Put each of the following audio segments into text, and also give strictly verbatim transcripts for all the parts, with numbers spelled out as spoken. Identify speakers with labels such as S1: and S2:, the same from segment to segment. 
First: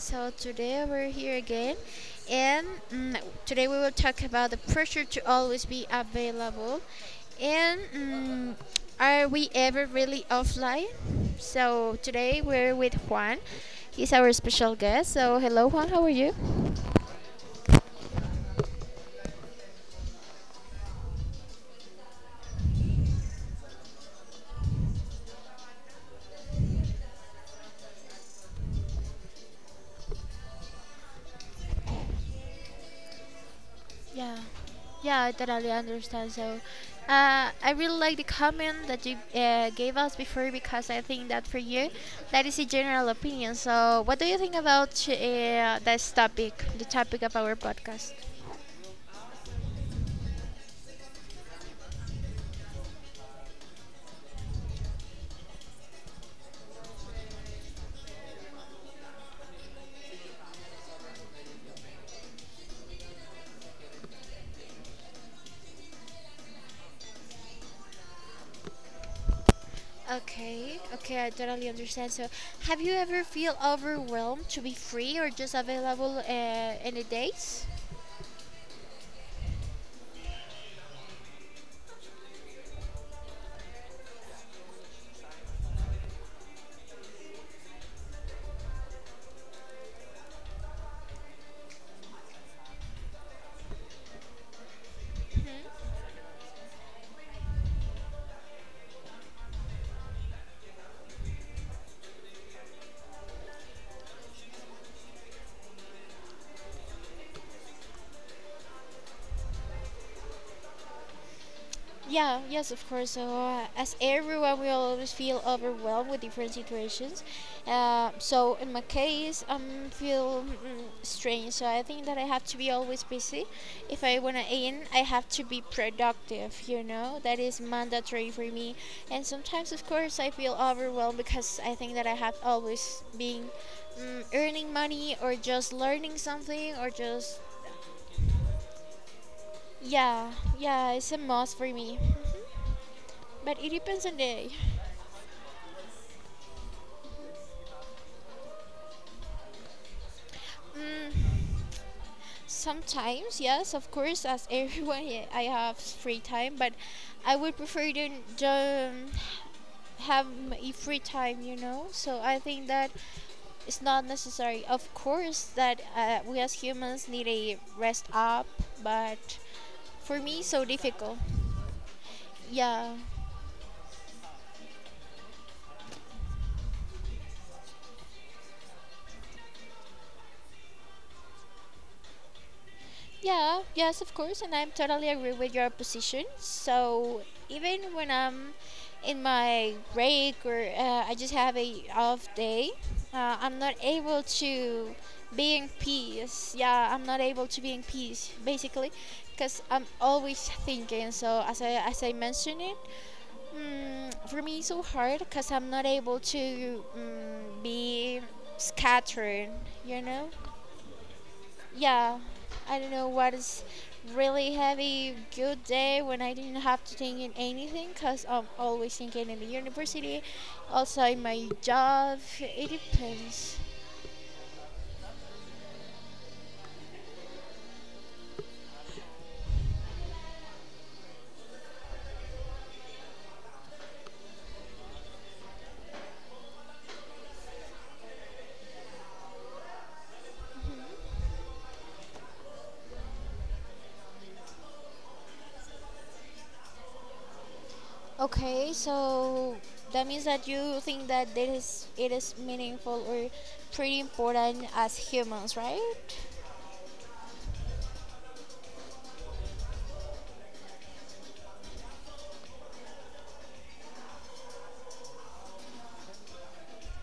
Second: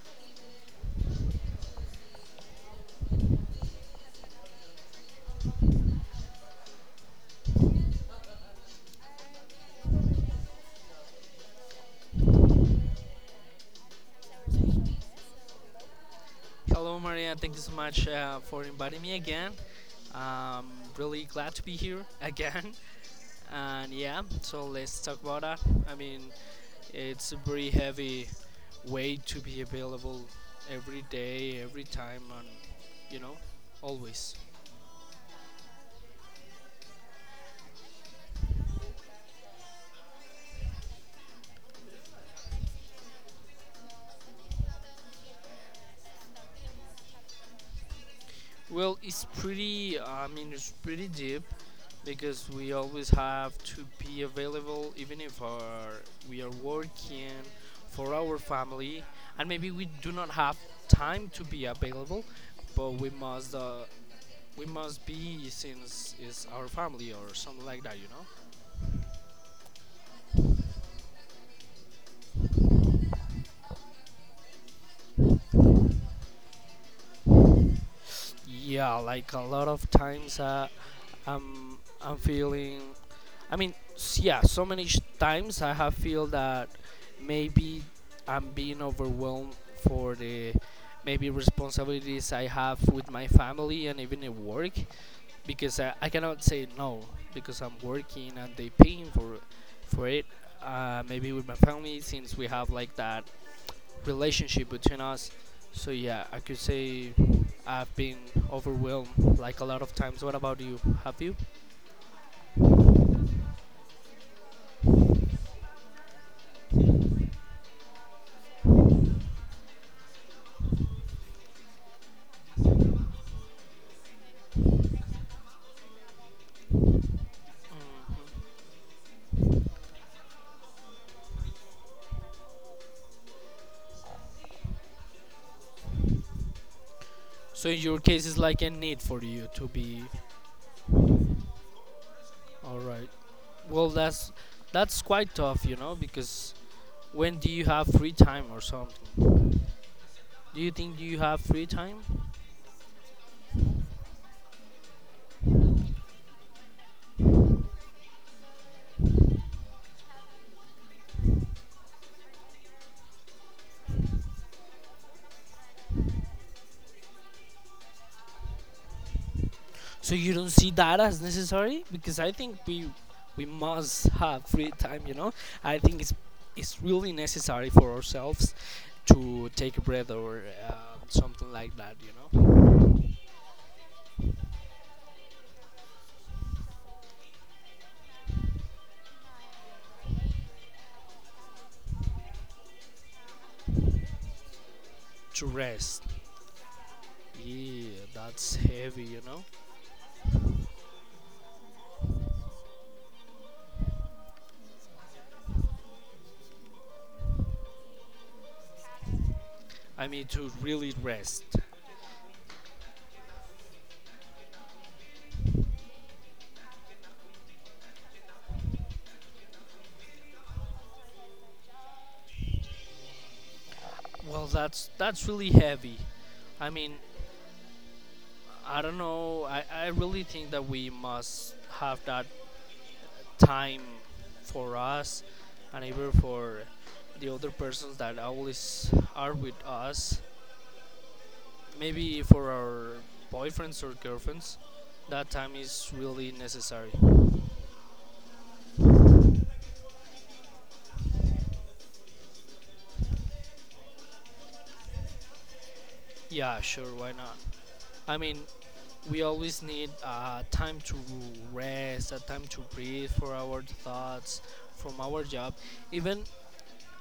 S1: So today we're here again, and mm, today we will talk about the pressure to always be available, and mm, are we ever really offline? So today we're with Juan. He's our special guest. So hello Juan, how are you?
S2: Hello, Maria. Thank you so much uh, for inviting me again. Um, really glad to be here again. And yeah, so let's talk about that. I mean, it's a very heavy way to be available every day, every time, and you know,
S1: Yeah,
S2: always.
S1: yeah, I totally understand. So, uh, I really like the comment that you uh, gave us before because I think that for you, that is a general opinion. So, what do you think about uh, this topic, the topic of our podcast?
S2: Well, it's pretty. I mean, it's pretty deep, because we always have to be available. Even if our, we are working for our family and maybe we do not have time to be available, but we must uh, we must be, since it's our family or something like that you know
S1: Okay, okay, I totally understand. So, have you ever feel overwhelmed to be free or just available uh, any days?
S2: Yeah, like a lot of times, uh, I'm I'm feeling. I mean, s- yeah. So many sh- times I have feel that maybe I'm being overwhelmed for the maybe responsibilities I have with my family and even at work, because I, I cannot say no because I'm working and they paying for for it. Uh, maybe with my family, since we have like that relationship between us. So yeah, I could say I've been overwhelmed like a lot of times. What about you? Have you?
S1: Yeah, yes, of course. So, uh, as everyone, we always feel overwhelmed with different situations. Uh, so, in my case, I um, feel mm, strange. So, I think that I have to be always busy. If I want to aim, I have to be productive, you know? That is mandatory for me. And sometimes, of course, I feel overwhelmed because I think that I have always been mm, earning money or just learning something or just.
S2: So in your case, it's like a need for you to be.
S1: Yeah, yeah, it's a must for me. Mhm.
S2: All right.
S1: But it
S2: Well,
S1: depends on
S2: that's
S1: day.
S2: that's quite tough, you know, because when do you have free time or something? Do you think you have
S1: Mm,
S2: free time?
S1: sometimes, yes, of course, as everyone, yeah, I have free time, but I would prefer to um, have a free time, you know. So I think that it's not necessary. Of course, that uh, we as humans need a rest up, but
S2: So
S1: for
S2: you
S1: me,
S2: don't
S1: so
S2: see that
S1: difficult.
S2: as necessary? Because I think we
S1: Yeah.
S2: we must have free time, you know. I think it's it's really necessary for ourselves to take a breath or uh, something like that, you know,
S1: Yeah, yes, of course, and I'm totally agree with your position. So even when I'm in my break or uh, I just have a off day, uh, I'm not able to
S2: to
S1: be in
S2: rest.
S1: peace. Yeah, I'm not able to be in
S2: Yeah,
S1: peace
S2: that's
S1: basically,
S2: heavy, you know.
S1: because I'm always thinking. So as I as I mentioned it, mm, for me it's so hard because I'm not able to mm, be scattered. You
S2: I mean,
S1: know.
S2: to really rest.
S1: Yeah, I don't know what is really heavy good day when I didn't have to think in anything because I'm always thinking in the university, also in my job. It depends.
S2: Well, that's that's really heavy. I mean, I don't know. I, I really think that we must have that time for us, and even for the other persons that always are with us. Maybe for our boyfriends or girlfriends, that time is really necessary.
S1: Okay, so that means that you think that it is it is meaningful or pretty important as humans, right?
S2: Yeah, sure, why not? I mean, we always need uh, time to rest, a time to breathe for our thoughts from our job. Even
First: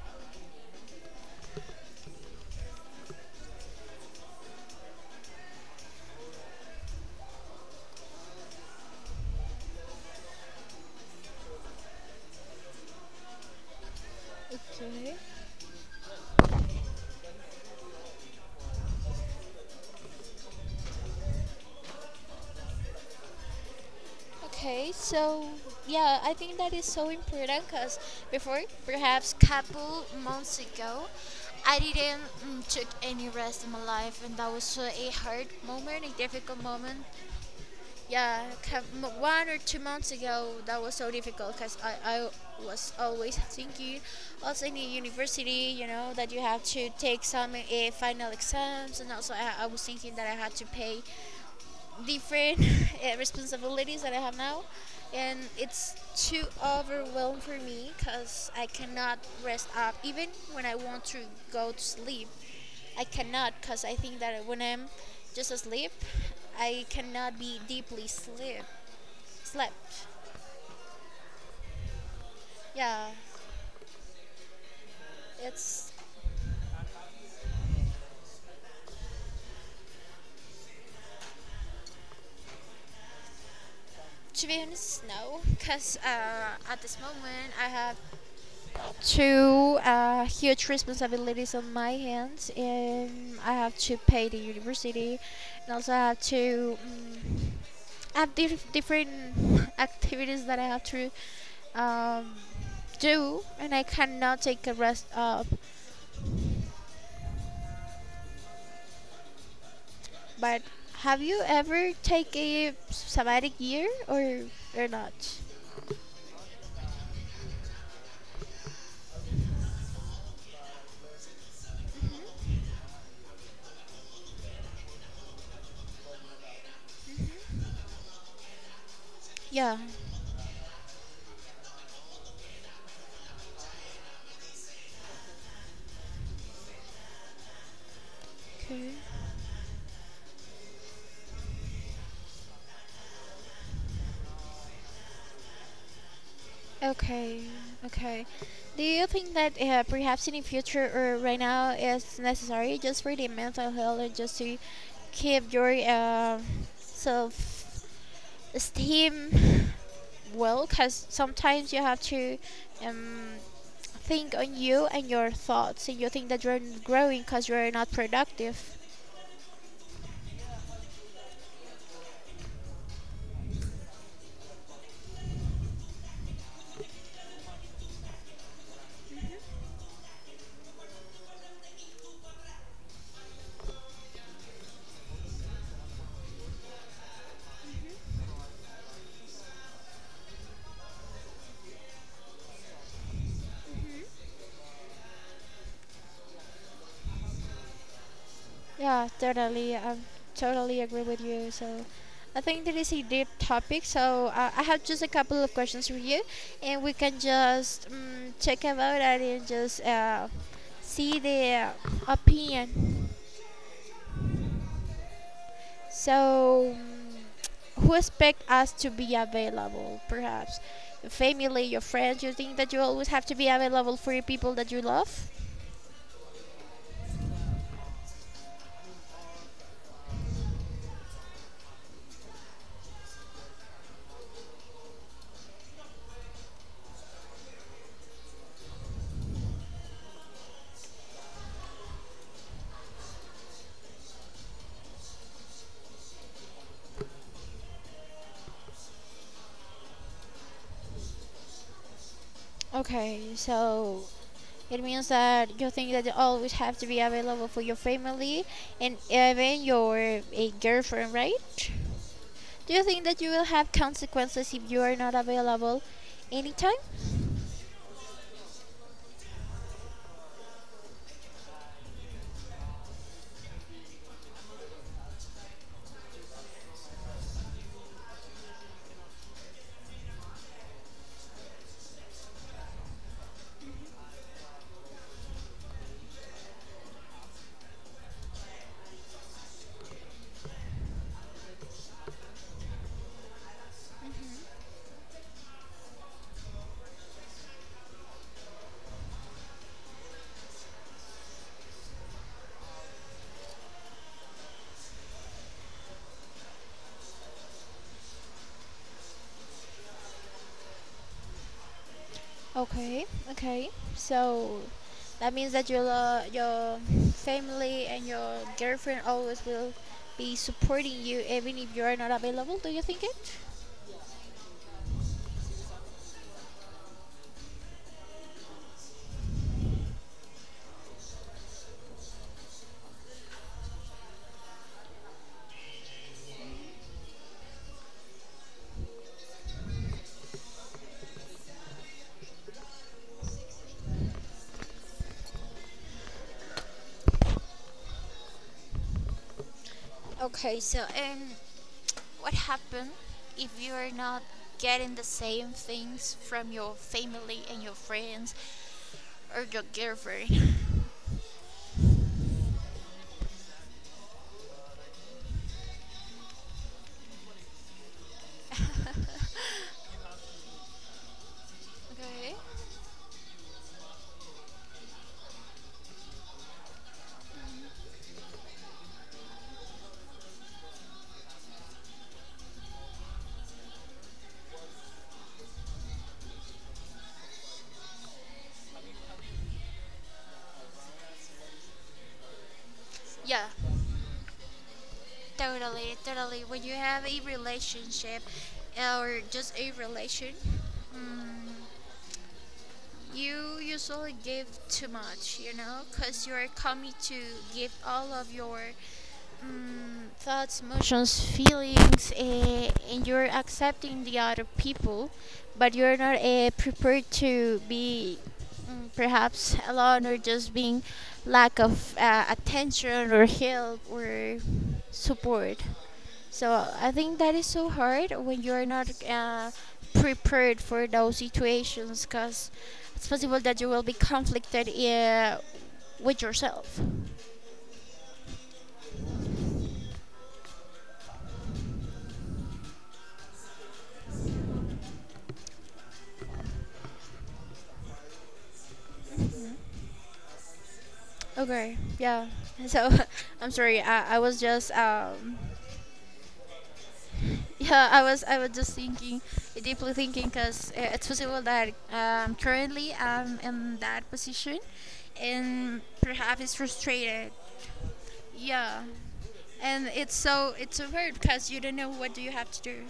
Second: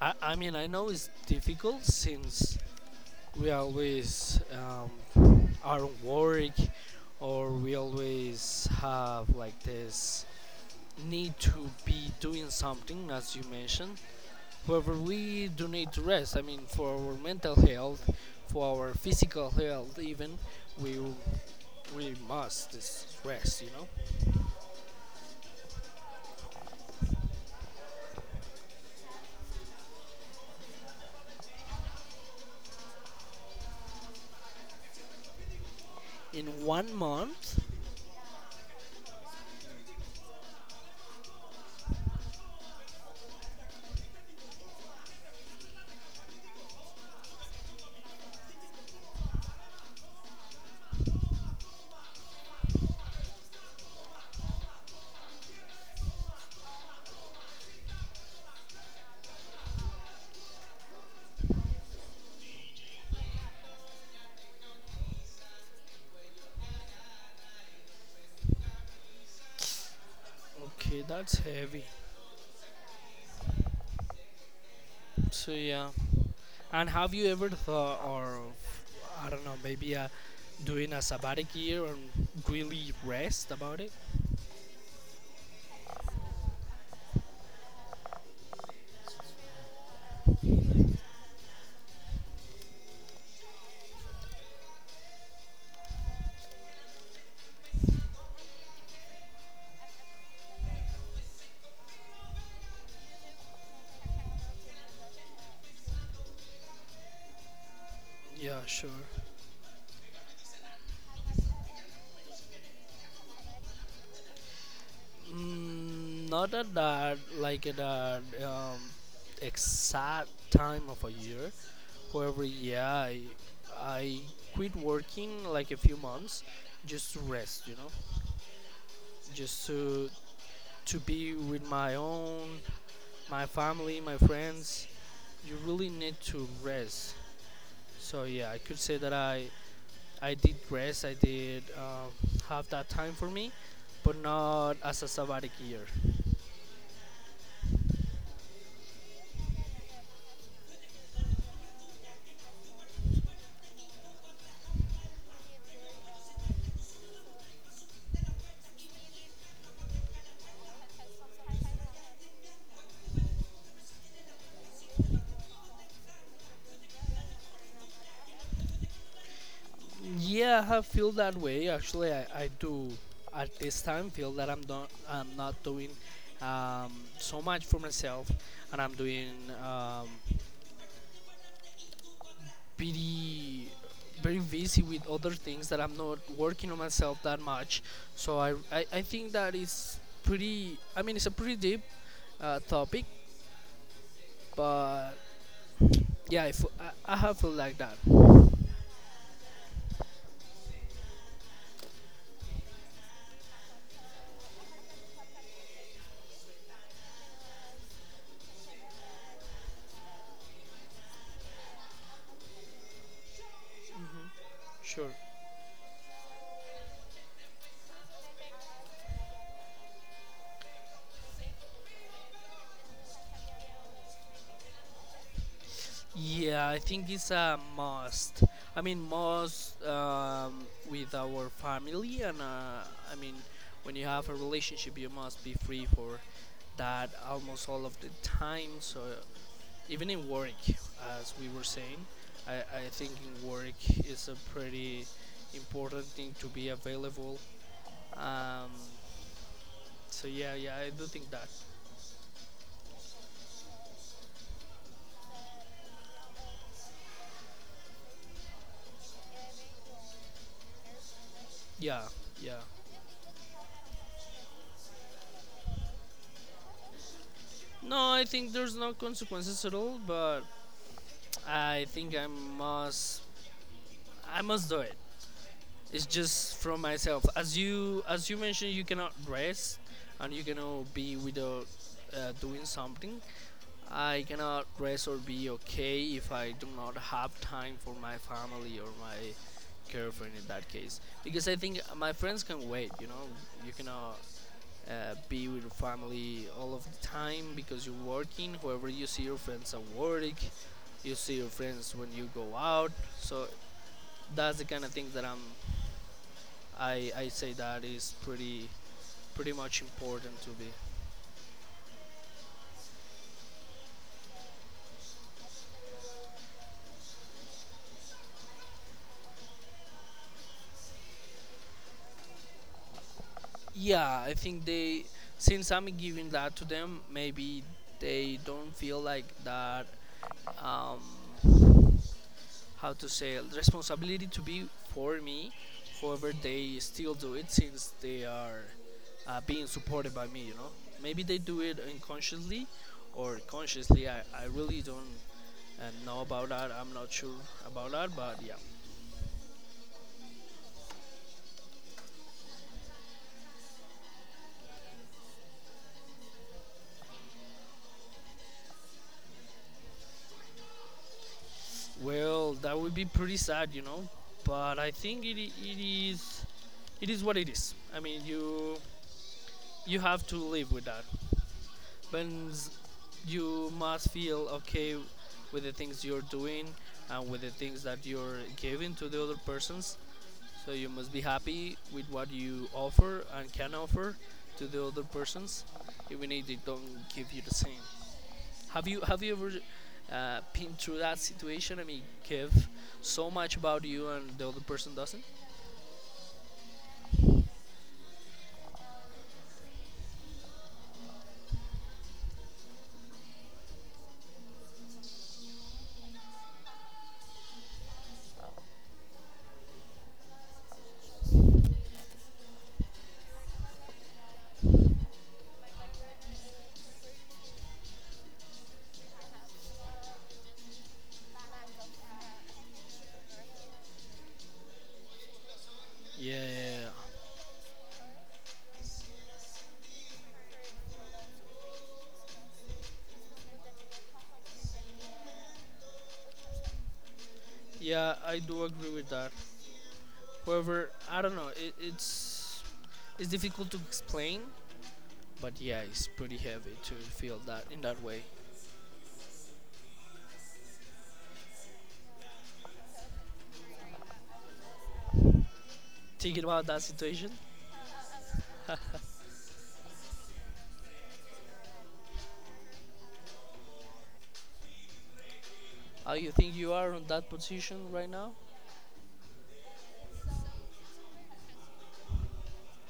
S2: I, I mean, I know it's difficult since we always um, are on work, or we always have like this need to be doing something, as you mentioned. However,
S1: Okay.
S2: we do need to rest. I mean, for our mental health, for our physical health, even, we, we must just rest, you know?
S1: Okay, so yeah, I think that is so important because before, perhaps couple months ago, I didn't mm, took any rest in my life, and that was uh, a hard moment, a difficult
S2: In one
S1: moment.
S2: month?
S1: Yeah, cou- m- one or two months ago, that was so difficult because I, I was always thinking, also in the university, you know, that you have to take some uh, final exams, and also I, I was thinking that I had to pay different uh, responsibilities that I have now, and it's too overwhelming for me because I cannot rest up even when I want to go to sleep. I cannot because I think that when I'm just asleep, I cannot be deeply sleep slept.
S2: Okay, that's heavy.
S1: Yeah,
S2: So, yeah.
S1: it's
S2: And have you ever thought, or I don't know, maybe uh, doing a sabbatic year and really rest about it?
S1: to be honest, no, because uh, at this moment I have two uh, huge responsibilities on my hands, and I have to pay the university, and also I have to um, have diff- different activities that I have to um, do, and I cannot take a rest up.
S2: Yeah, sure.
S1: But have you ever take a sabbatic year or or not?
S2: Mm, not at that, like at that um, exact time of a year. However, yeah, I, I quit working like a few months just to rest, you know, just
S1: Yeah.
S2: to to be with my own, my family, my friends. You really need to rest. So yeah, I could
S1: Okay.
S2: say that I I did rest. I did uh, have that time for me, but not as a sabbatic year.
S1: Okay, okay. Do you think that uh, perhaps in the future or right now is necessary just for the mental health and just to keep your um self esteem well? Because sometimes you have to um, think on you and your thoughts, and you think that you're not growing because you're not productive.
S2: Yeah, I have feel that way. Actually, I, I do at this time feel that I'm not I'm not doing um, so much for myself, and I'm doing um, pretty very busy with other things, that I'm not working on myself that much. So I I, I think that is pretty. I mean, it's a pretty deep uh, topic, but yeah, I, f- I I have felt like that.
S1: Yeah, totally. I totally agree with you. So, I think that is a deep topic. So, uh, I have just a couple of questions for you, and we can just um, check about it and just uh, see the opinion.
S2: Sure.
S1: So, mm, who expect us to be available? Perhaps your family, your friends. You think that you always have to be available for your people that you love?
S2: Yeah, I think it's a must. I mean, must um, with our family, and uh, I mean, when you have a relationship, you must be free for that almost all of the time. So even in work, as we were saying, I, I think in work is a pretty important thing to be available. Um, so yeah, yeah, I do think that.
S1: Okay, so it means that you think that you always have to be available for your family and even your a girlfriend, right?
S2: Yeah, yeah.
S1: Do you think that you will have consequences if you are not available anytime?
S2: No, I think there's no consequences at all, but I think I must I must do it. It's just from myself. As you as you mentioned, you cannot rest and you cannot be without uh, doing something. I cannot rest or be okay if I do not have time for my family or my girlfriend, in that case, because I think my friends can wait. You know, you cannot uh, be with your family all of the time because you're working. However, you see your friends at work, you see your friends when you go out. So that's the kind of thing that I'm. I I say that is pretty pretty much important to be.
S1: Okay, okay. So that means that your lo- your family and your girlfriend always will be supporting you even if you are not available. Do you think it?
S2: Yeah, I think they, since I'm giving that to them, maybe they don't feel like that. Um, how to say responsibility to be for me, however they still do it since they are uh, being supported by me, you know. Maybe they do it unconsciously or consciously. i, I really don't uh, know about that. I'm not sure about that, but yeah.
S1: Okay, so um, what happens if you are not getting the same things from your family and your friends or your girlfriend?
S2: Well, that would be pretty sad, you know, but I think it, i- it is it is what it is. I mean, you you have to live with that
S1: Okay.
S2: happens. You must feel okay with the things you're doing and with the things that you're giving to the other persons. So you must be happy with what you offer and can offer to the other persons, even if they don't give you the same. Have you have you ever uh, been through that situation? I mean, give so
S1: Yeah,
S2: much about you and the other person doesn't.
S1: totally, totally. When you have a relationship or just a relation, mm you usually give too much, you know, because you're coming to give all of your mm, thoughts, emotions, feelings, uh, and you're accepting the other people, but you're not uh, prepared to be mm, perhaps alone or just being lack of uh, attention or help or support.
S2: Yeah,
S1: So
S2: yeah, yeah.
S1: I think that is so hard when you are not uh, prepared for those situations because it's possible that you will be conflicted uh, with yourself.
S2: Yeah, I do agree with that. However, I don't know. It, it's it's difficult to explain, but yeah, it's pretty heavy to feel that in that way.
S1: Okay. Yeah. So I'm sorry. I, I was just um
S2: Thinking about that situation,
S1: yeah I was I was just thinking deeply thinking because it's possible that um currently I'm in that position and
S2: how you
S1: perhaps
S2: think
S1: it's
S2: you are on that
S1: frustrated.
S2: position right now,
S1: Yeah, and it's so it's so weird because you don't know what do you have to do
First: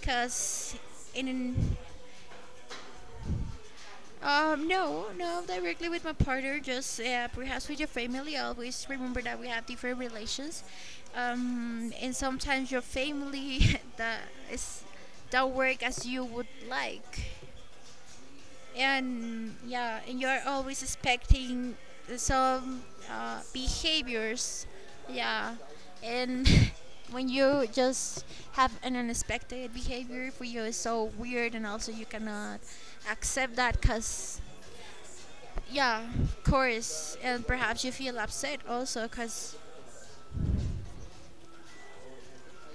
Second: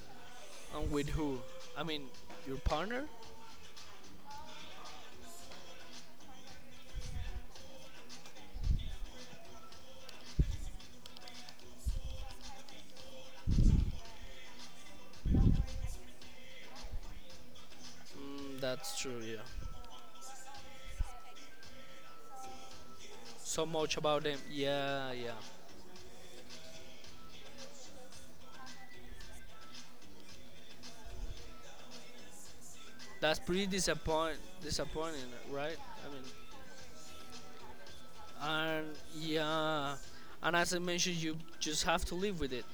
S1: because
S2: and with who?
S1: in
S2: I mean, your partner.
S1: um no no directly with my partner just uh, perhaps with your family, always remember that we have different relations, um and sometimes your family that is don't work as you would like,
S2: Mm, that's true. Yeah.
S1: and yeah, and you are always expecting some uh,
S2: So much about them.
S1: behaviors,
S2: Yeah, yeah.
S1: yeah, and when you just have an unexpected behavior for you is so weird and also you cannot
S2: That's
S1: accept
S2: pretty
S1: that
S2: disappoint
S1: because
S2: disappointing, right?
S1: yeah
S2: I mean,
S1: of course and perhaps you feel upset
S2: and
S1: also because
S2: yeah, and as I mentioned, you just have to live with it.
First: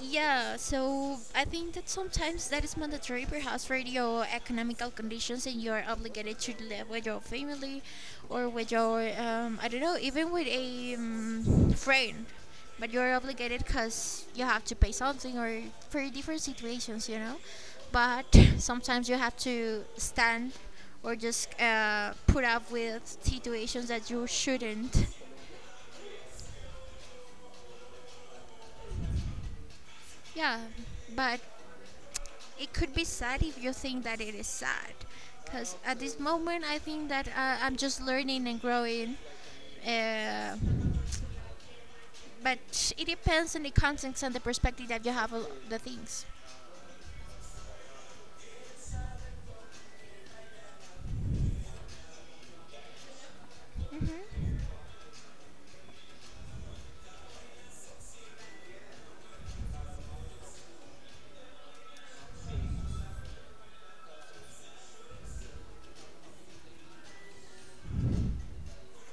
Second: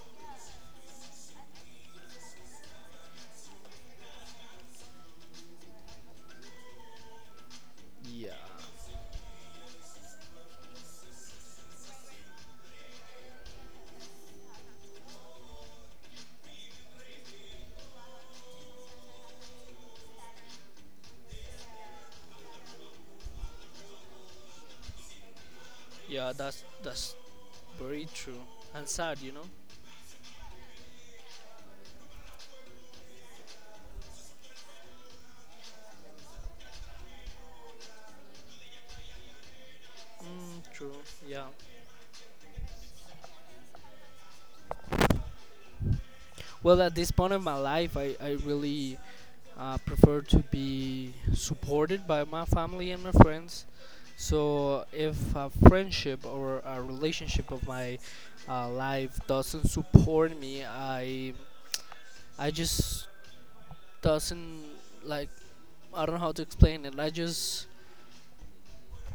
S1: yeah, so I think that sometimes that is mandatory, perhaps for your economical conditions, and you are obligated to live with your family,
S2: Yeah.
S1: or with your um, I don't know, even with a um, friend. But you are obligated because you have to pay something, or for different situations, you know. But sometimes you have to stand, or just uh, put up with situations that you shouldn't.
S2: Yeah, that's that's very true and sad, you know.
S1: Yeah, but it could be sad if you think that it is sad because at this moment I think that uh, I'm just learning and growing, uh,
S2: Mm, true. Yeah.
S1: but it depends on the context and the perspective that you have of the things.
S2: Well, at this point of my life, I I really uh, prefer to be supported by my family and my friends. So if a friendship or a relationship of my uh, life doesn't support me, I I just doesn't like. I don't know how to explain it. I just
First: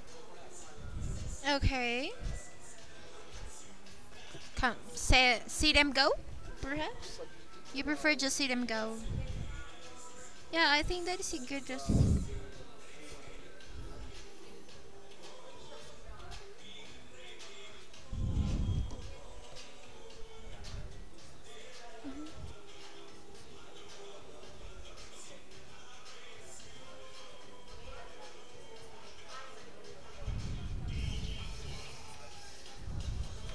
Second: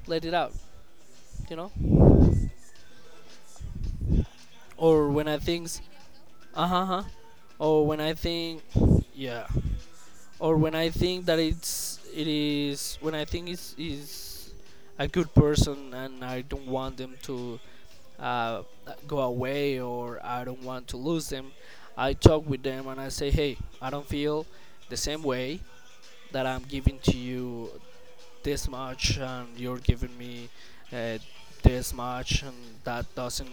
S2: let it out, you know.
S1: Okay. Come,
S2: Or when I
S1: say,
S2: think.
S1: see them go
S2: Uh huh. Huh.
S1: perhaps you
S2: Or when I
S1: prefer just see
S2: think,
S1: them go,
S2: yeah. Or
S1: yeah
S2: when
S1: I
S2: I
S1: think that
S2: think
S1: is a
S2: that
S1: good just
S2: it's it is, when I think it's is a good person, and I don't want them to uh, go away, or I don't want to lose them. I talk with them and I say, hey, I don't feel the same way that I'm giving to you this much and you're giving me uh, this much, and that doesn't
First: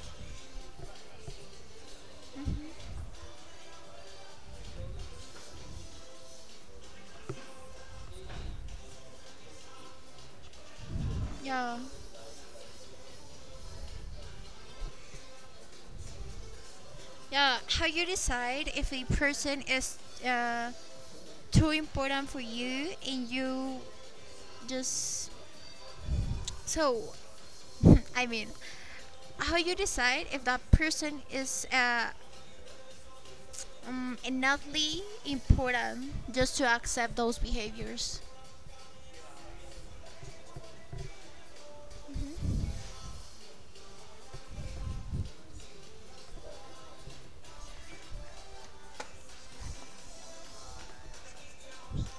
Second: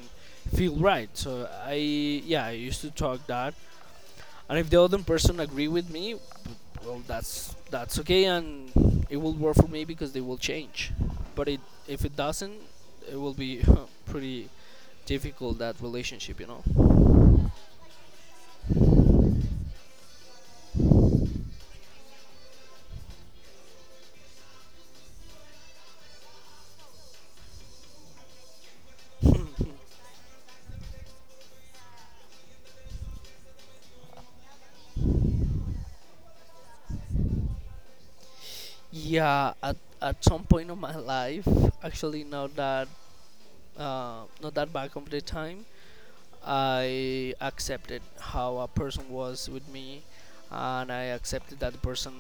S2: feel right. So I yeah, I used to talk that, and if the other person agree with me, well, that's that's okay, and it will work for me because they will change. But it,
S1: yeah
S2: if it doesn't, it will be pretty difficult, that relationship, you know.
S1: yeah. How you decide if a person is uh, too important for you and you just so I mean, how you decide if that person is uh, um, enoughly important just to accept those behaviors.
S2: Yeah, at at some point of my life, actually, not that uh, not that back of the time, I accepted how a person was with me, and I accepted that the person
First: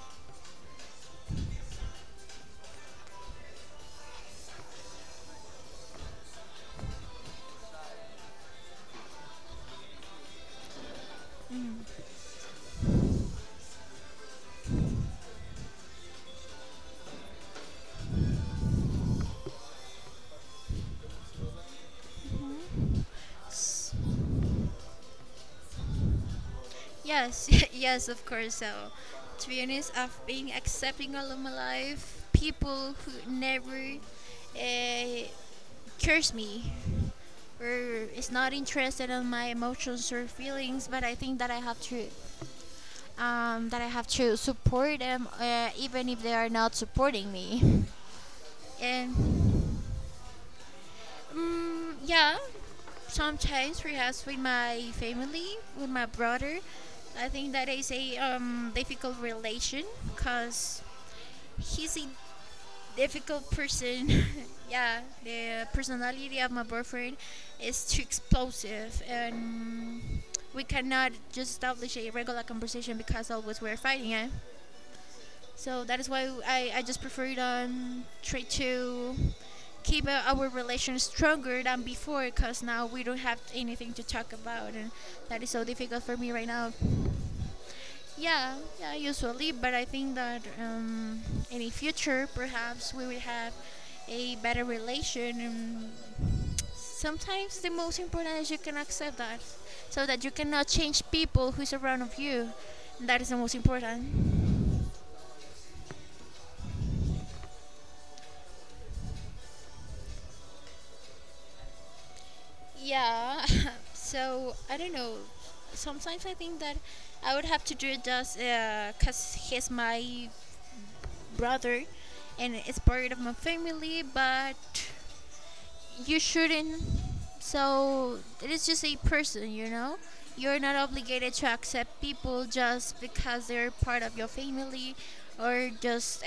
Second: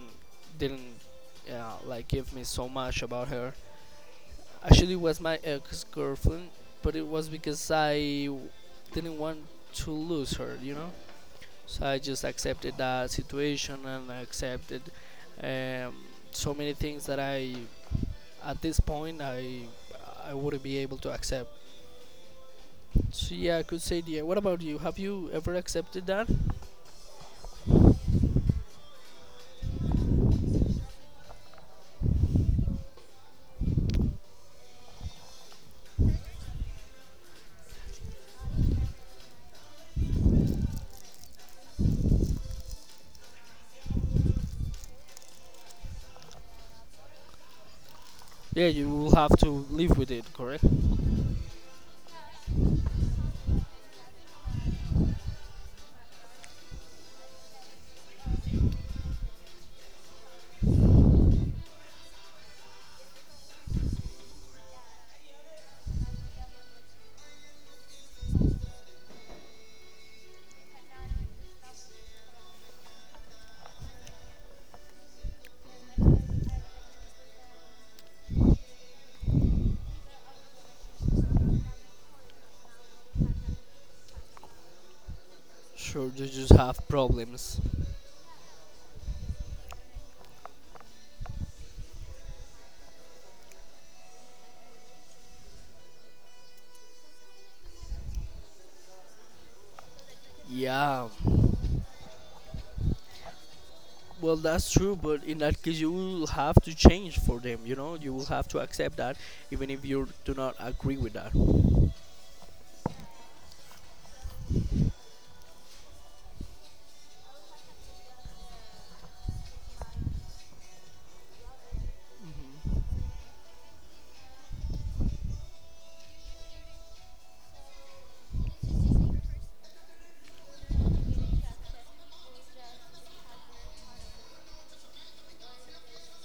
S2: didn't uh, like give me so much about her. Actually, it was my ex girlfriend, but it was because I w- didn't want to lose her, you know. So I just accepted that situation and I accepted um, so many things that I, at this point, I I wouldn't be able to accept. So yeah, I could
S1: S-
S2: say yeah. What about you? Have you ever accepted that?
S1: Yes, yes, of course. So, to be honest, I've been accepting all of my life people who never uh, curse me or is not interested in my emotions or feelings. But I think that I have to um, that I have to support them, uh, even if they are not supporting me.
S2: Yeah, you will have to
S1: And
S2: live with it, correct?
S1: Mm, yeah, sometimes perhaps with my family, with my brother. I think that is a um, difficult relation because he's a difficult person. Yeah, the personality of my boyfriend is too explosive, and we cannot just establish a regular conversation because always we're fighting. Eh? So that is why I, I just prefer um, try to keep uh, our relation stronger than before because now we don't have anything to talk about and that is so difficult
S2: Sure,
S1: for
S2: you
S1: me right
S2: just
S1: now.
S2: have problems.
S1: Yeah, yeah, usually, but I think that um, in the future perhaps we will have a better relation. And sometimes the most important is you can accept that so that you cannot change
S2: Yeah.
S1: people who's around of you. That is the most
S2: Well, that's
S1: important.
S2: true, but in that case, you will have to change for them. You know, you will have to accept that, even if you do not agree with that.
S1: Yeah. So I don't know. Sometimes I think that I would have to do it just because he's my brother, and it's part of my family. But you shouldn't. So it is just a person, you know. You're not obligated to accept people just because they're part of your family, or just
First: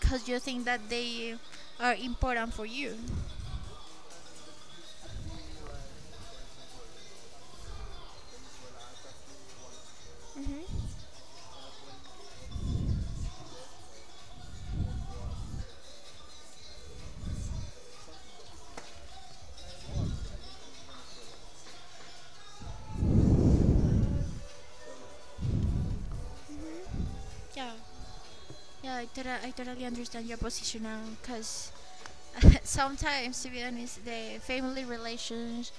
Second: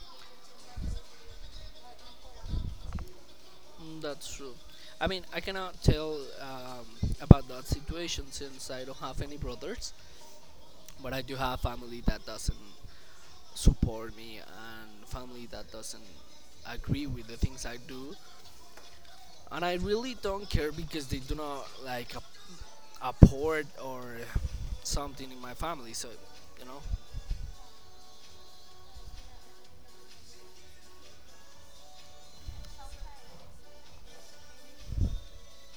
S1: because you think that they are important for you.
S2: Mm, that's true. I mean, I cannot tell um, about that situation, since I don't have any brothers, but I do have family that doesn't support me, and family that doesn't agree with the things I do, and I really don't care because they do not like ap- apport or something in my family. So, you know.
S1: Yeah. Yeah, I, tota- I totally understand your position now because sometimes, to be honest, the family relations,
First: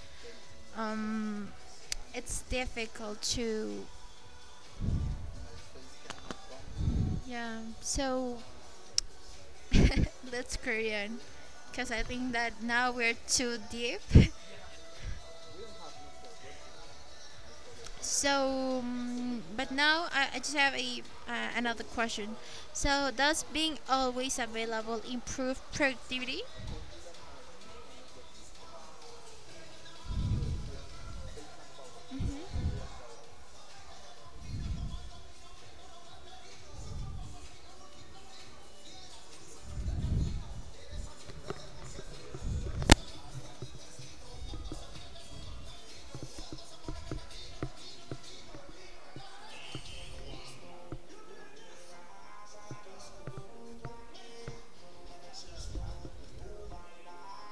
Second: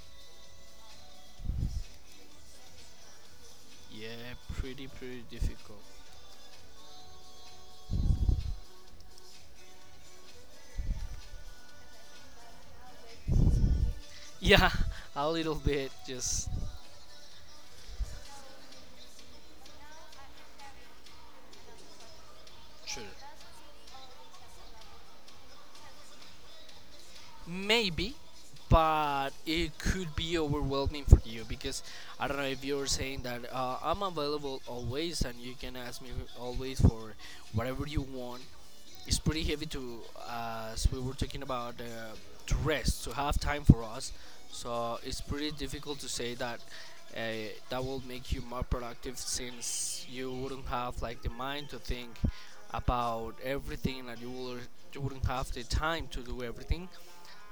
S1: um, it's difficult to.
S2: Yeah, pretty pretty difficult.
S1: Yeah, so let's carry on because I think that now we're too deep.
S2: Yeah, a little bit. Just
S1: So, um, but now I, I just have a uh, another question.
S2: sure.
S1: So, does being always available improve productivity?
S2: Maybe, but it could be overwhelming for you because I don't know if you're saying that, uh, I'm available always and you can ask me always for whatever you want. It's pretty heavy to, as we were talking about, uh, to rest, to have time for us. So it's pretty difficult to say that uh, that will make you more productive, since you wouldn't have like the mind to think about everything, and you will you wouldn't have the time to do everything,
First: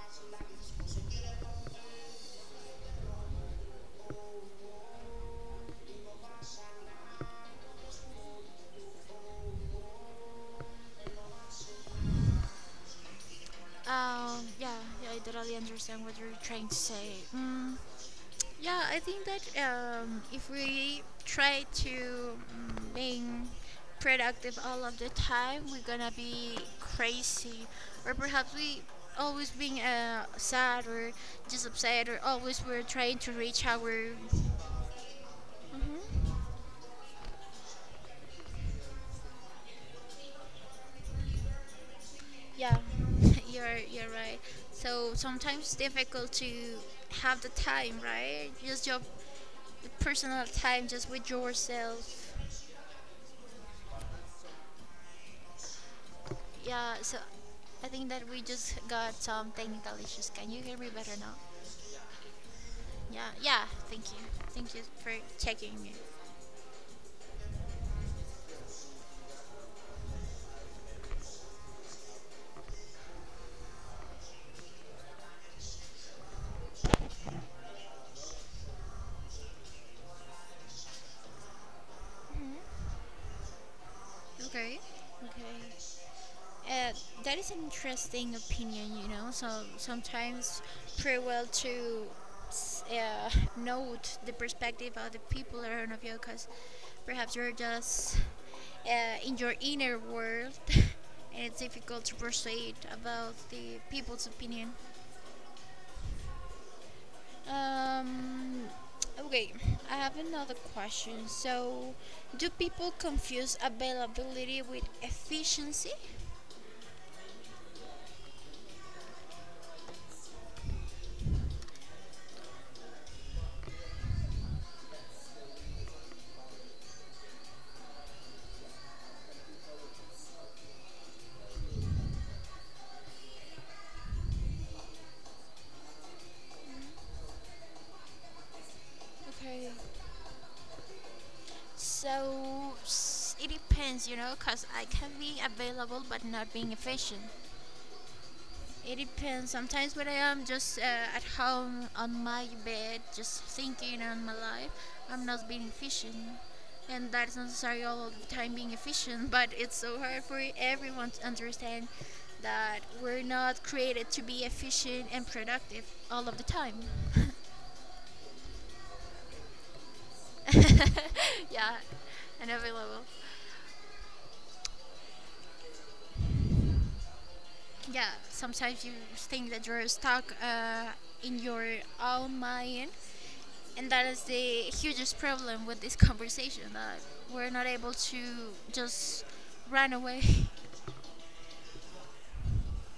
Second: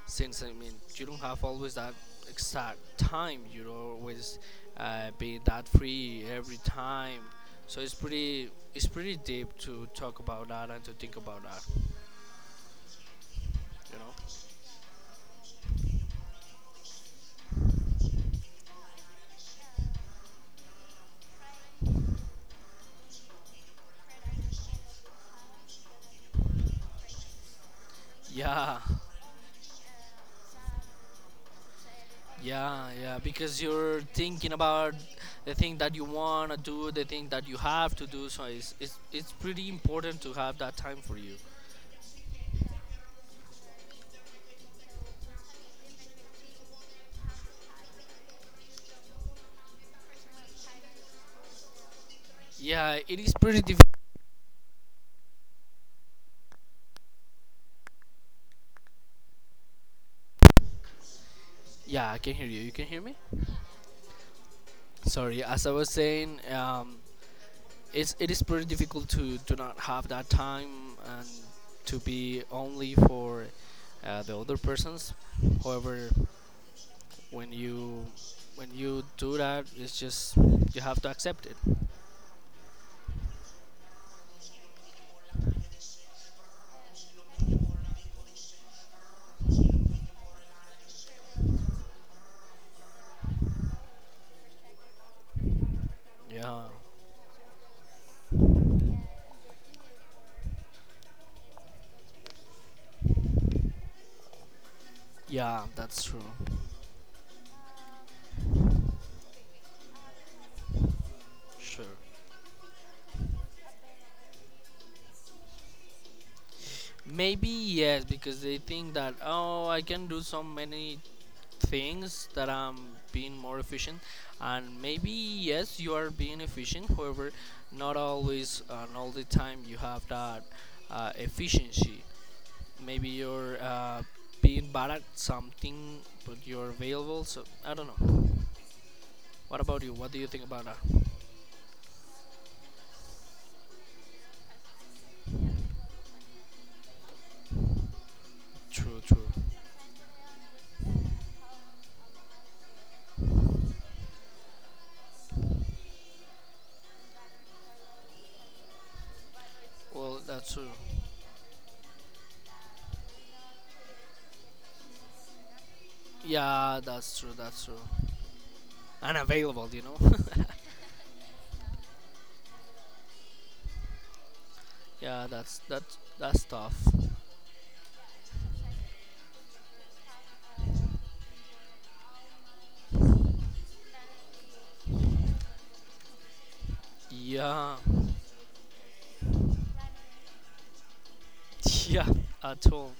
S2: since I mean you don't have always that exact time. You don't always uh, be that free every time. So it's pretty it's pretty deep to talk about that and to think about that. You know.
S1: Um, yeah, yeah, I totally understand what you're trying to say. Mm, yeah, I think that um, if we try to mm, being productive all of the time, we're gonna be crazy, or perhaps
S2: Yeah,
S1: we always being uh, sad or just upset, or always we're
S2: yeah, yeah.
S1: trying to
S2: Because
S1: reach
S2: you're
S1: our.
S2: thinking about the thing that you
S1: Mhm.
S2: wanna do, the thing that you have to do. So it's it's, it's pretty important to have that time for you.
S1: Yeah, you're you're right. So sometimes it's difficult to have the time, right? Just your personal time, just with yourself.
S2: Yeah, it is pretty difficult.
S1: Yeah, so I think that we just got some technical issues. Can you hear me better now?
S2: Yeah, I can hear you. You can hear me?
S1: Yeah, yeah, thank you. Thank you for
S2: Sorry, as I
S1: checking
S2: was
S1: me.
S2: saying, um, it's it is pretty difficult to do not have that time and to be only for uh, the other persons. However, when you when you do that, it's just you have to accept it.
S1: Okay. Okay. Uh, that is an interesting opinion, you know. So sometimes pretty well to s- uh, note the perspective of the people around of you because
S2: Yeah,
S1: perhaps you're just uh, in your inner world and it's difficult to persuade about the people's opinion.
S2: yeah, that's true.
S1: Um, okay, I have another question.
S2: Sure.
S1: So, do people confuse availability with efficiency?
S2: Maybe yes, because they think that oh, I can do so many things that I'm being more efficient. And maybe yes, you are being efficient. However, not always and all the time you have that uh, efficiency. Maybe you're uh, being bad at something, but you're available. So I don't know. What
S1: Okay.
S2: about you? What do you think about that?
S1: So, s- it depends, you know, because I can be available but not being efficient. It
S2: True, true.
S1: depends. Sometimes when I am just uh, at home on my bed, just thinking on my life, I'm not being efficient. And that's not necessarily all the time being efficient, but it's so
S2: Well,
S1: hard for
S2: that's true.
S1: everyone to understand that we're not created to be efficient and productive all of the time.
S2: Yeah, that's true. That's true. And available, you know.
S1: Yeah, and every level.
S2: Yeah, that's that's that's tough.
S1: Yeah, sometimes you think that you're stuck uh, in your own mind. And that is the hugest problem with this conversation that we're not
S2: Yeah,
S1: able to just run away.
S2: yeah, at all.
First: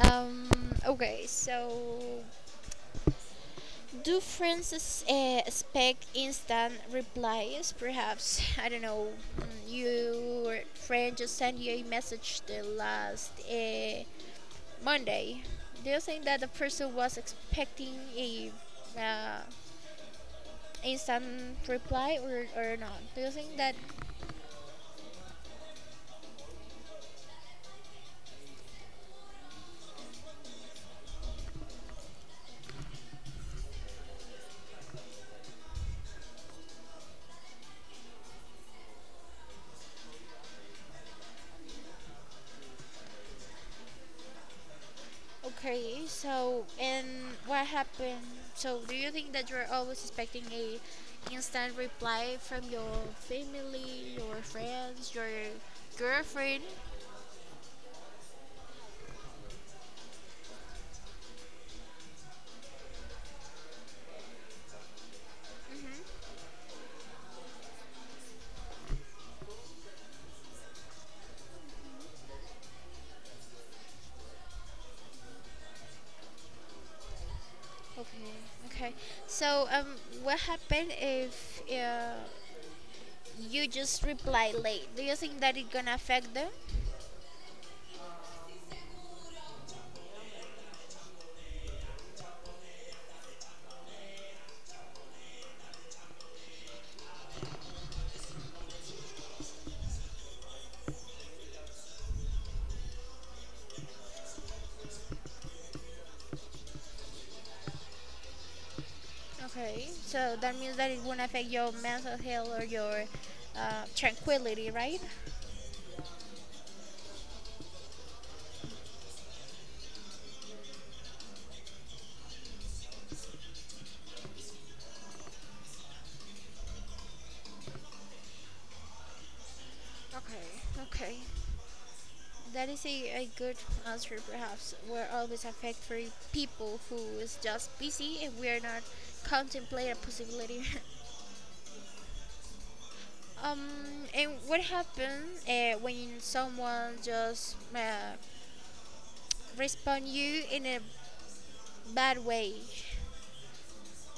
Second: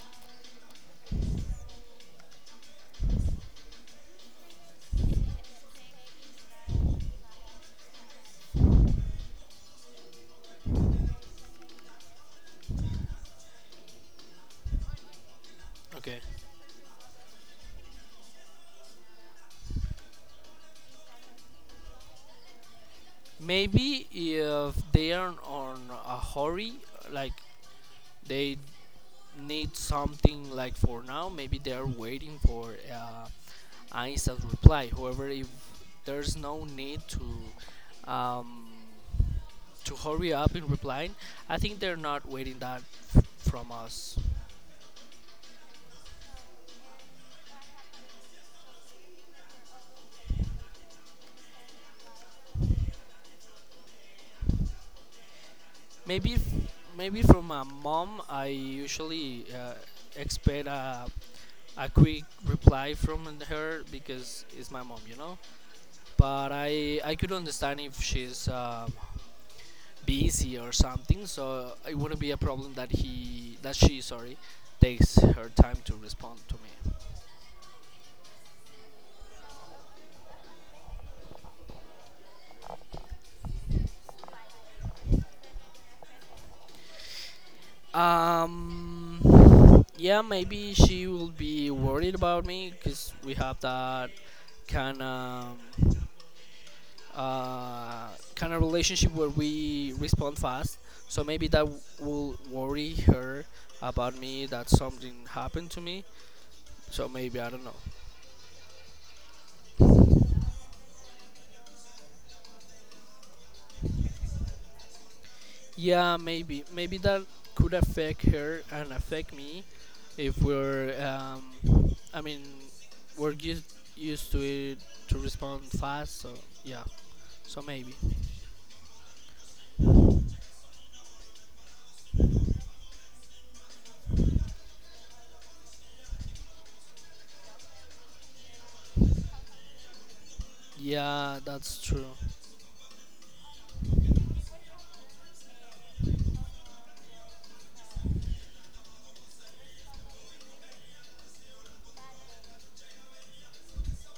S1: Um, okay, so do friends s- eh, expect instant replies? Perhaps, I don't know, mm, your friend just sent you a message the last uh, Monday. Do you
S2: Okay.
S1: think that the person was expecting a uh, instant reply or, or not? Do you think that.
S2: Maybe if they are on a hurry, like they need something like for now, maybe they are waiting for uh, an instant reply. However, if there's no need to um, to hurry up in replying, I think they're not waiting that f- from us.
S1: Okay, so and what happened? So do you think that you're always expecting a instant reply from your family, your friends, your
S2: Maybe f-
S1: girlfriend?
S2: maybe from my mom, I usually uh, expect a a quick reply from her because it's my mom, you know.
S1: Mm-hmm.
S2: But I I could understand if she's um, busy or something, so it wouldn't be a problem that he that she, sorry, takes her time to respond to me.
S1: Okay, okay. So um, what happened if uh, you just reply late? Do you think that it gonna affect them?
S2: Um, yeah, maybe she will be worried about me because we have that kind of uh, kind of relationship where we respond fast. So maybe that w- will worry her about me that something happened to me. So maybe I don't know.
S1: Okay, so that means that it won't affect your mental health or your uh, tranquility, right?
S2: Yeah, maybe. Maybe that could affect her and affect me if we're, um, I mean, we're used, used to it to respond fast, so yeah, so maybe.
S1: Okay, okay. That is a, a good answer, perhaps. We're always affect for people who is just busy and we are not contemplate a possibility.
S2: Yeah, that's true.
S1: um, and what happens uh, when someone just uh, respond you in a bad way?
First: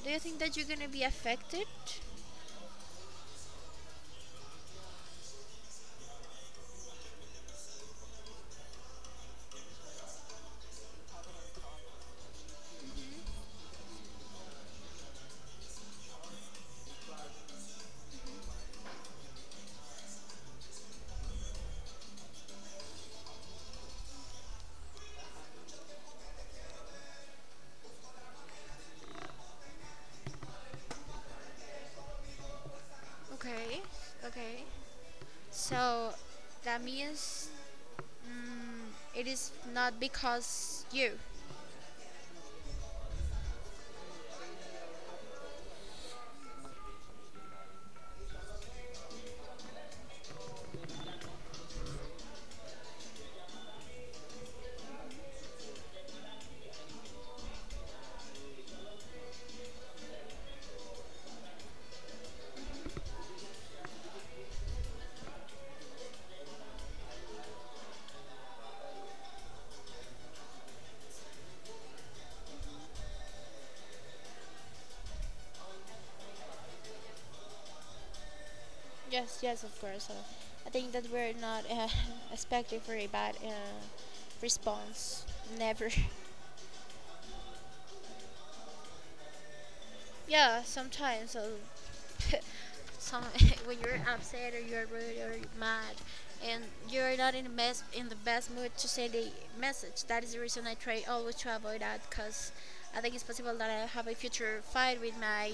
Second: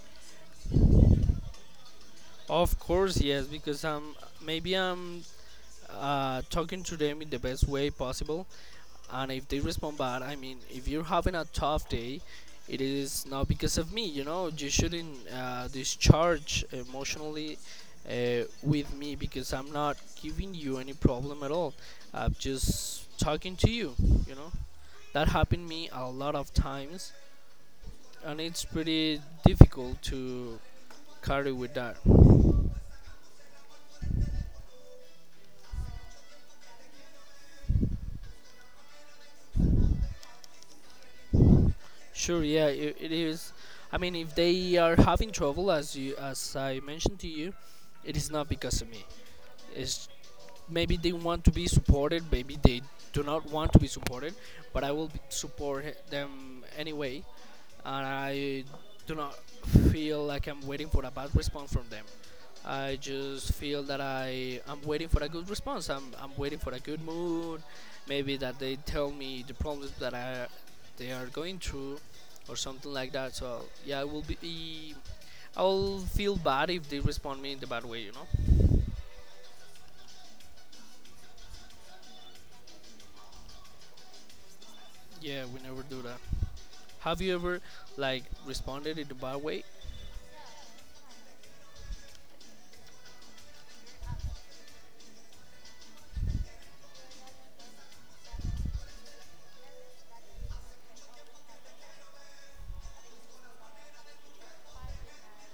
S1: Do you think that you're gonna be affected?
S2: Of course, yes, because I'm, maybe I'm uh, talking to them in the best way possible, and if they respond bad, I mean, if you're having a tough day, it is not because of me, you know. You shouldn't uh, discharge emotionally uh, with me because I'm not giving you any problem at all. I'm just talking to you, you know. That happened me a lot of times, and it's pretty difficult to carry with that.
S1: Okay, okay. So that means mm, it is not because you.
S2: Sure, yeah, it, it is. I mean, if they are having trouble as you as I mentioned to you, it is not because of me. It's maybe they want to be supported, maybe they do not want to be supported, but i will be- support he- them anyway, and I do not feel like I'm waiting for a bad response from them. I just feel that I am waiting for a good response. i'm, I'm waiting for a good mood, maybe that they tell me the problems that I, they are going through or something like that. So yeah, I will be I'll feel bad if they respond me in the bad way, you know.
S1: Yes, yes, of course. Uh, I think that we're not uh, expecting for a bad uh, response.
S2: Yeah, we never
S1: Never.
S2: do that. Have you ever like responded in a bad way?
S1: Yeah, sometimes. Uh, some when you're upset or you're rude or you're mad, and you're not in the best in the best mood to send a message. That is the reason I try always to avoid that, because I think it's possible that I have a future fight with my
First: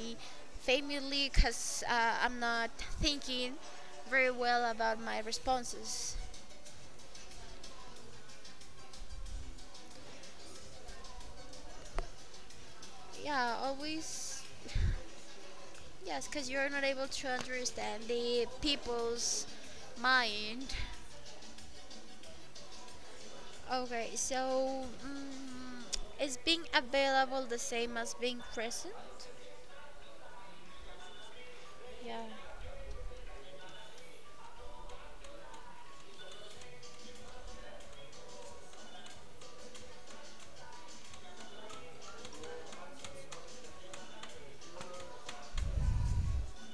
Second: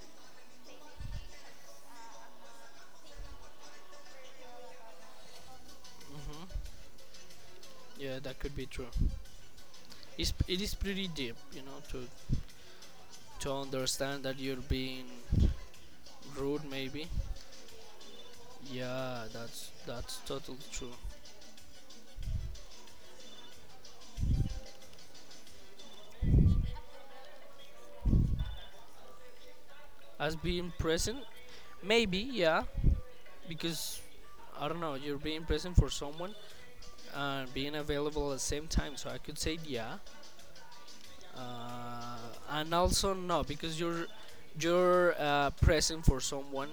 S1: family, because uh, I'm not thinking very well about my responses.
S2: Hmm. Yeah, that could be true. It's, it is pretty deep, you know, to to
S1: Yeah,
S2: understand that
S1: always,
S2: you're being
S1: yes, because
S2: rude,
S1: you're not able
S2: maybe.
S1: to understand the
S2: Yeah,
S1: people's
S2: that's that's totally
S1: mind.
S2: true.
S1: Okay, so mm, is being available the same as being present?
S2: As being present, maybe,
S1: Yeah,
S2: yeah, because I don't know, you're being present for someone and being available at the same time. So I could say yeah, uh, and also no, because you're you're uh, present for someone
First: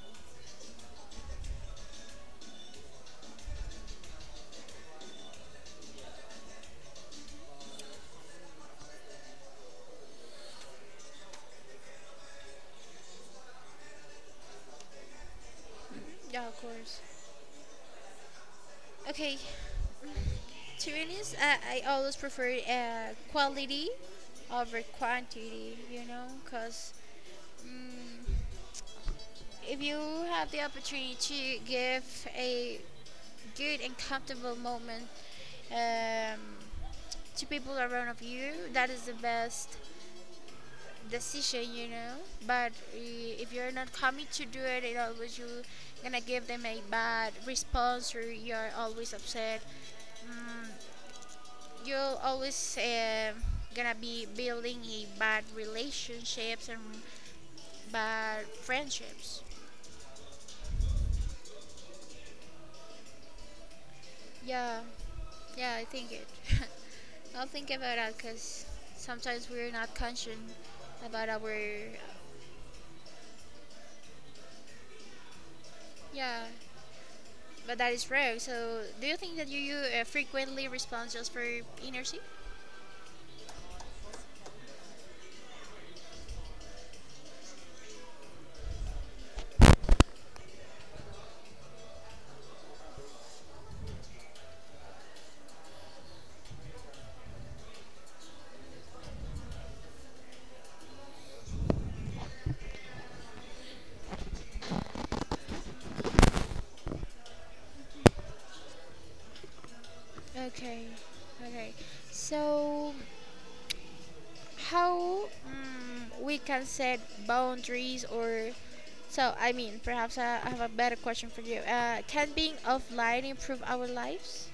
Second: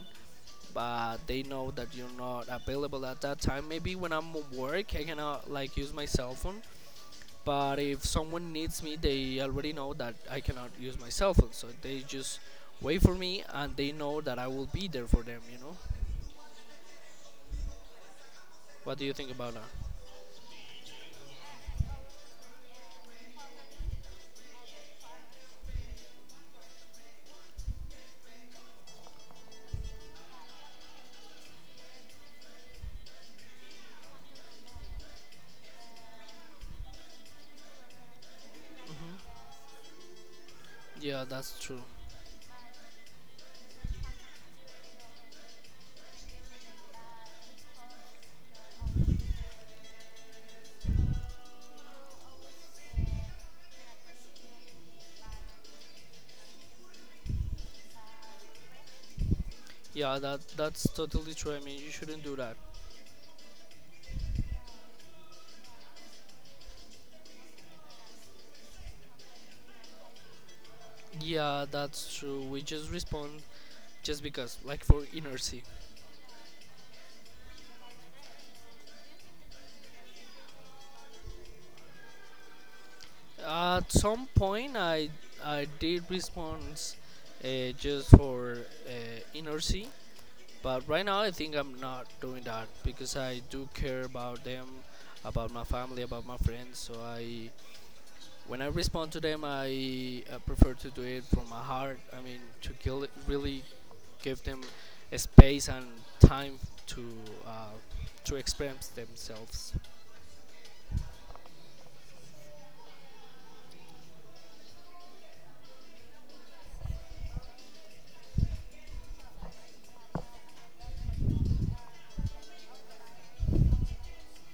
S2: but they know that you're not available at that time. Maybe when I'm at work, I cannot like use my cell phone. But if someone needs me, they already know that I cannot use my cell phone, so they just wait for me and they know that I will be there for them. You know,
S1: yeah, of course.
S2: what do you think
S1: Okay,
S2: about that?
S1: to be honest, I, I always prefer uh, quality over quantity, you know, because mm, if you have the opportunity to give a good and comfortable moment um, to people around of you. That is the best
S2: Yeah, that's
S1: decision,
S2: true.
S1: you know. But i- if you're not coming to do it, it always you gonna give them a bad response, or you're always upset. Mm, you're always um gonna be building a bad relationships and bad friendships.
S2: Yeah, that that's totally true. I mean, you shouldn't do that.
S1: Yeah. Yeah, I think it. I'll think about that because sometimes we're not conscious about
S2: Yeah,
S1: our.
S2: that's true. We just respond just because, like for inertia.
S1: Yeah, but that is rare. So, do you think that you, you uh, frequently respond just for inertia?
S2: At some point, I I did response uh, just for uh, inertia, but right now I think I'm not doing that because I do care about them, about my family, about my friends. So I, when I respond to them, I uh, prefer to do it from my heart. I mean, to kill it, really give them a space and time to uh, to express themselves.
S1: Okay, okay. So, how mm, we can set boundaries or so? I mean, perhaps I I have a better question for you. Uh, can being offline improve our lives?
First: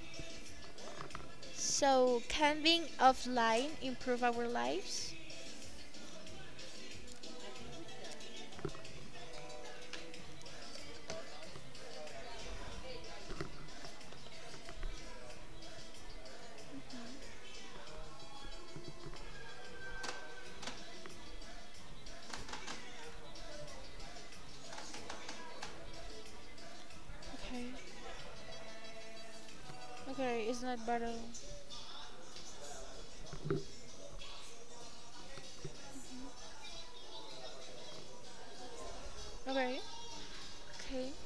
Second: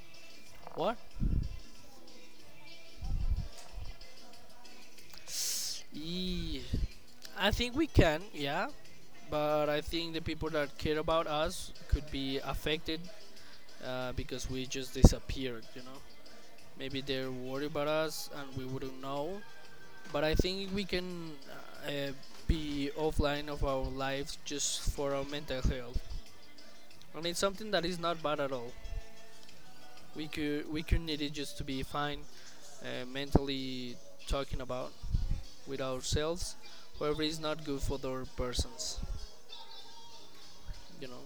S2: What?
S1: So, can being offline improve our lives?
S2: Yeah. I think we can, yeah, but I think the people that care about us could be affected uh, because we just disappeared. You know, maybe they're worried about us and we wouldn't know. But I think we can uh, be offline of our lives just for our mental health, and it's
S1: Okay.
S2: something that is not bad at all. We
S1: Okay, it's
S2: could we
S1: not
S2: could
S1: battle.
S2: need it just to be fine, uh, mentally talking about with ourselves. However, it's not good for the other persons.
S1: Okay.
S2: You
S1: Okay.
S2: know.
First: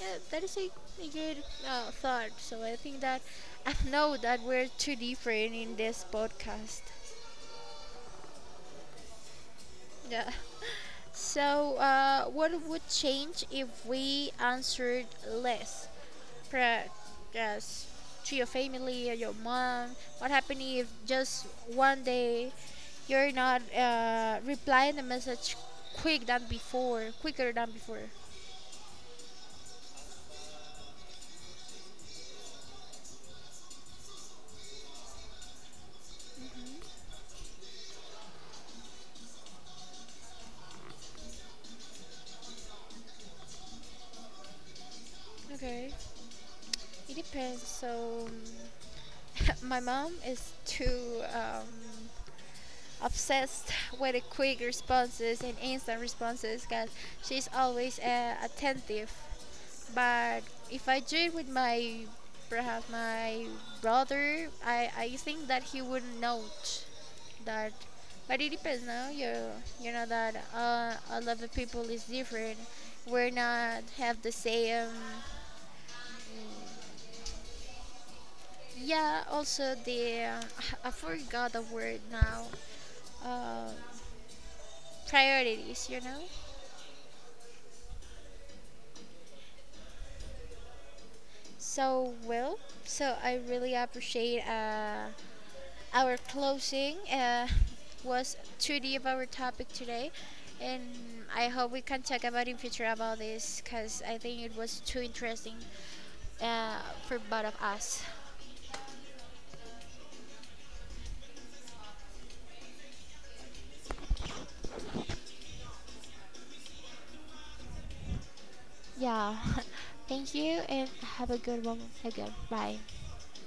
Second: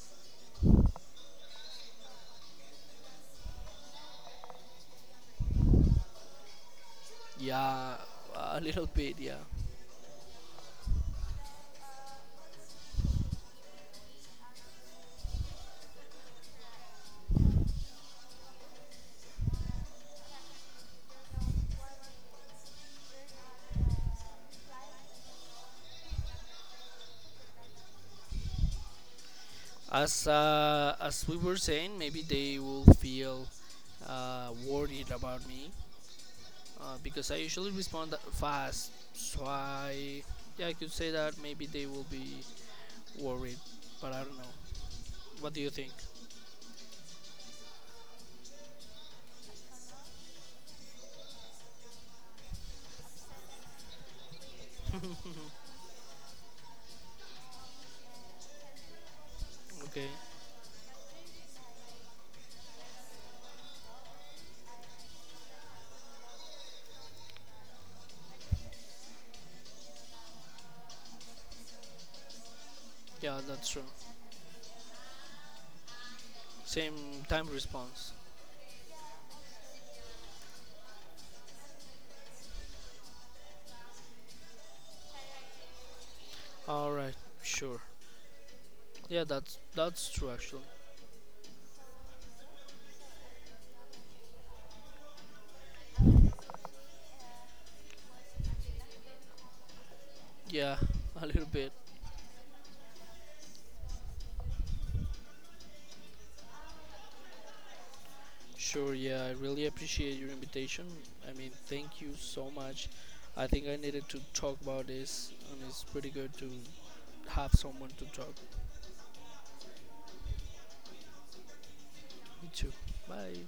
S1: Yeah, that is a, a good uh, thought. So I think that I know that we're too different in this podcast.
S2: Yeah, a little bit. Yeah,
S1: Yeah. So uh, what would change if we answered less? Perhaps yes, to your family or your mom. What happened if just one day you're not uh, replying the message quick than before, quicker than before?
S2: as uh, as we were saying, maybe they will feel uh, worried about me uh, because I usually respond tha- fast. So I, yeah, I could say that maybe they will be worried, but I don't know. What do you
S1: Okay.
S2: think?
S1: It depends. So, my mom is too um, obsessed with the quick responses and instant responses because she's always uh, attentive.
S2: Okay,
S1: But if I do it with my perhaps my brother, I, I think that he would note that. But it depends now. You you know that uh, a lot of the people is different. We're
S2: yeah, that's true.
S1: not have the same.
S2: Same time response.
S1: Yeah, also the uh, I forgot the word now. Uh, priorities, you know.
S2: All right, sure. Yeah, that's that's true actually.
S1: So well, so I really appreciate uh, our closing uh, was two D of our topic today,
S2: Yeah,
S1: and
S2: a
S1: I
S2: little
S1: hope
S2: bit.
S1: we can talk about in future about this because I think it was too interesting uh, for both of us.
S2: Sure, yeah, I really appreciate your invitation. I mean, thank you so much. I think I needed to talk about this, and it's pretty good to have someone to talk
S1: Yeah, thank you and have a good one again.
S2: with you.
S1: Bye.
S2: Bye.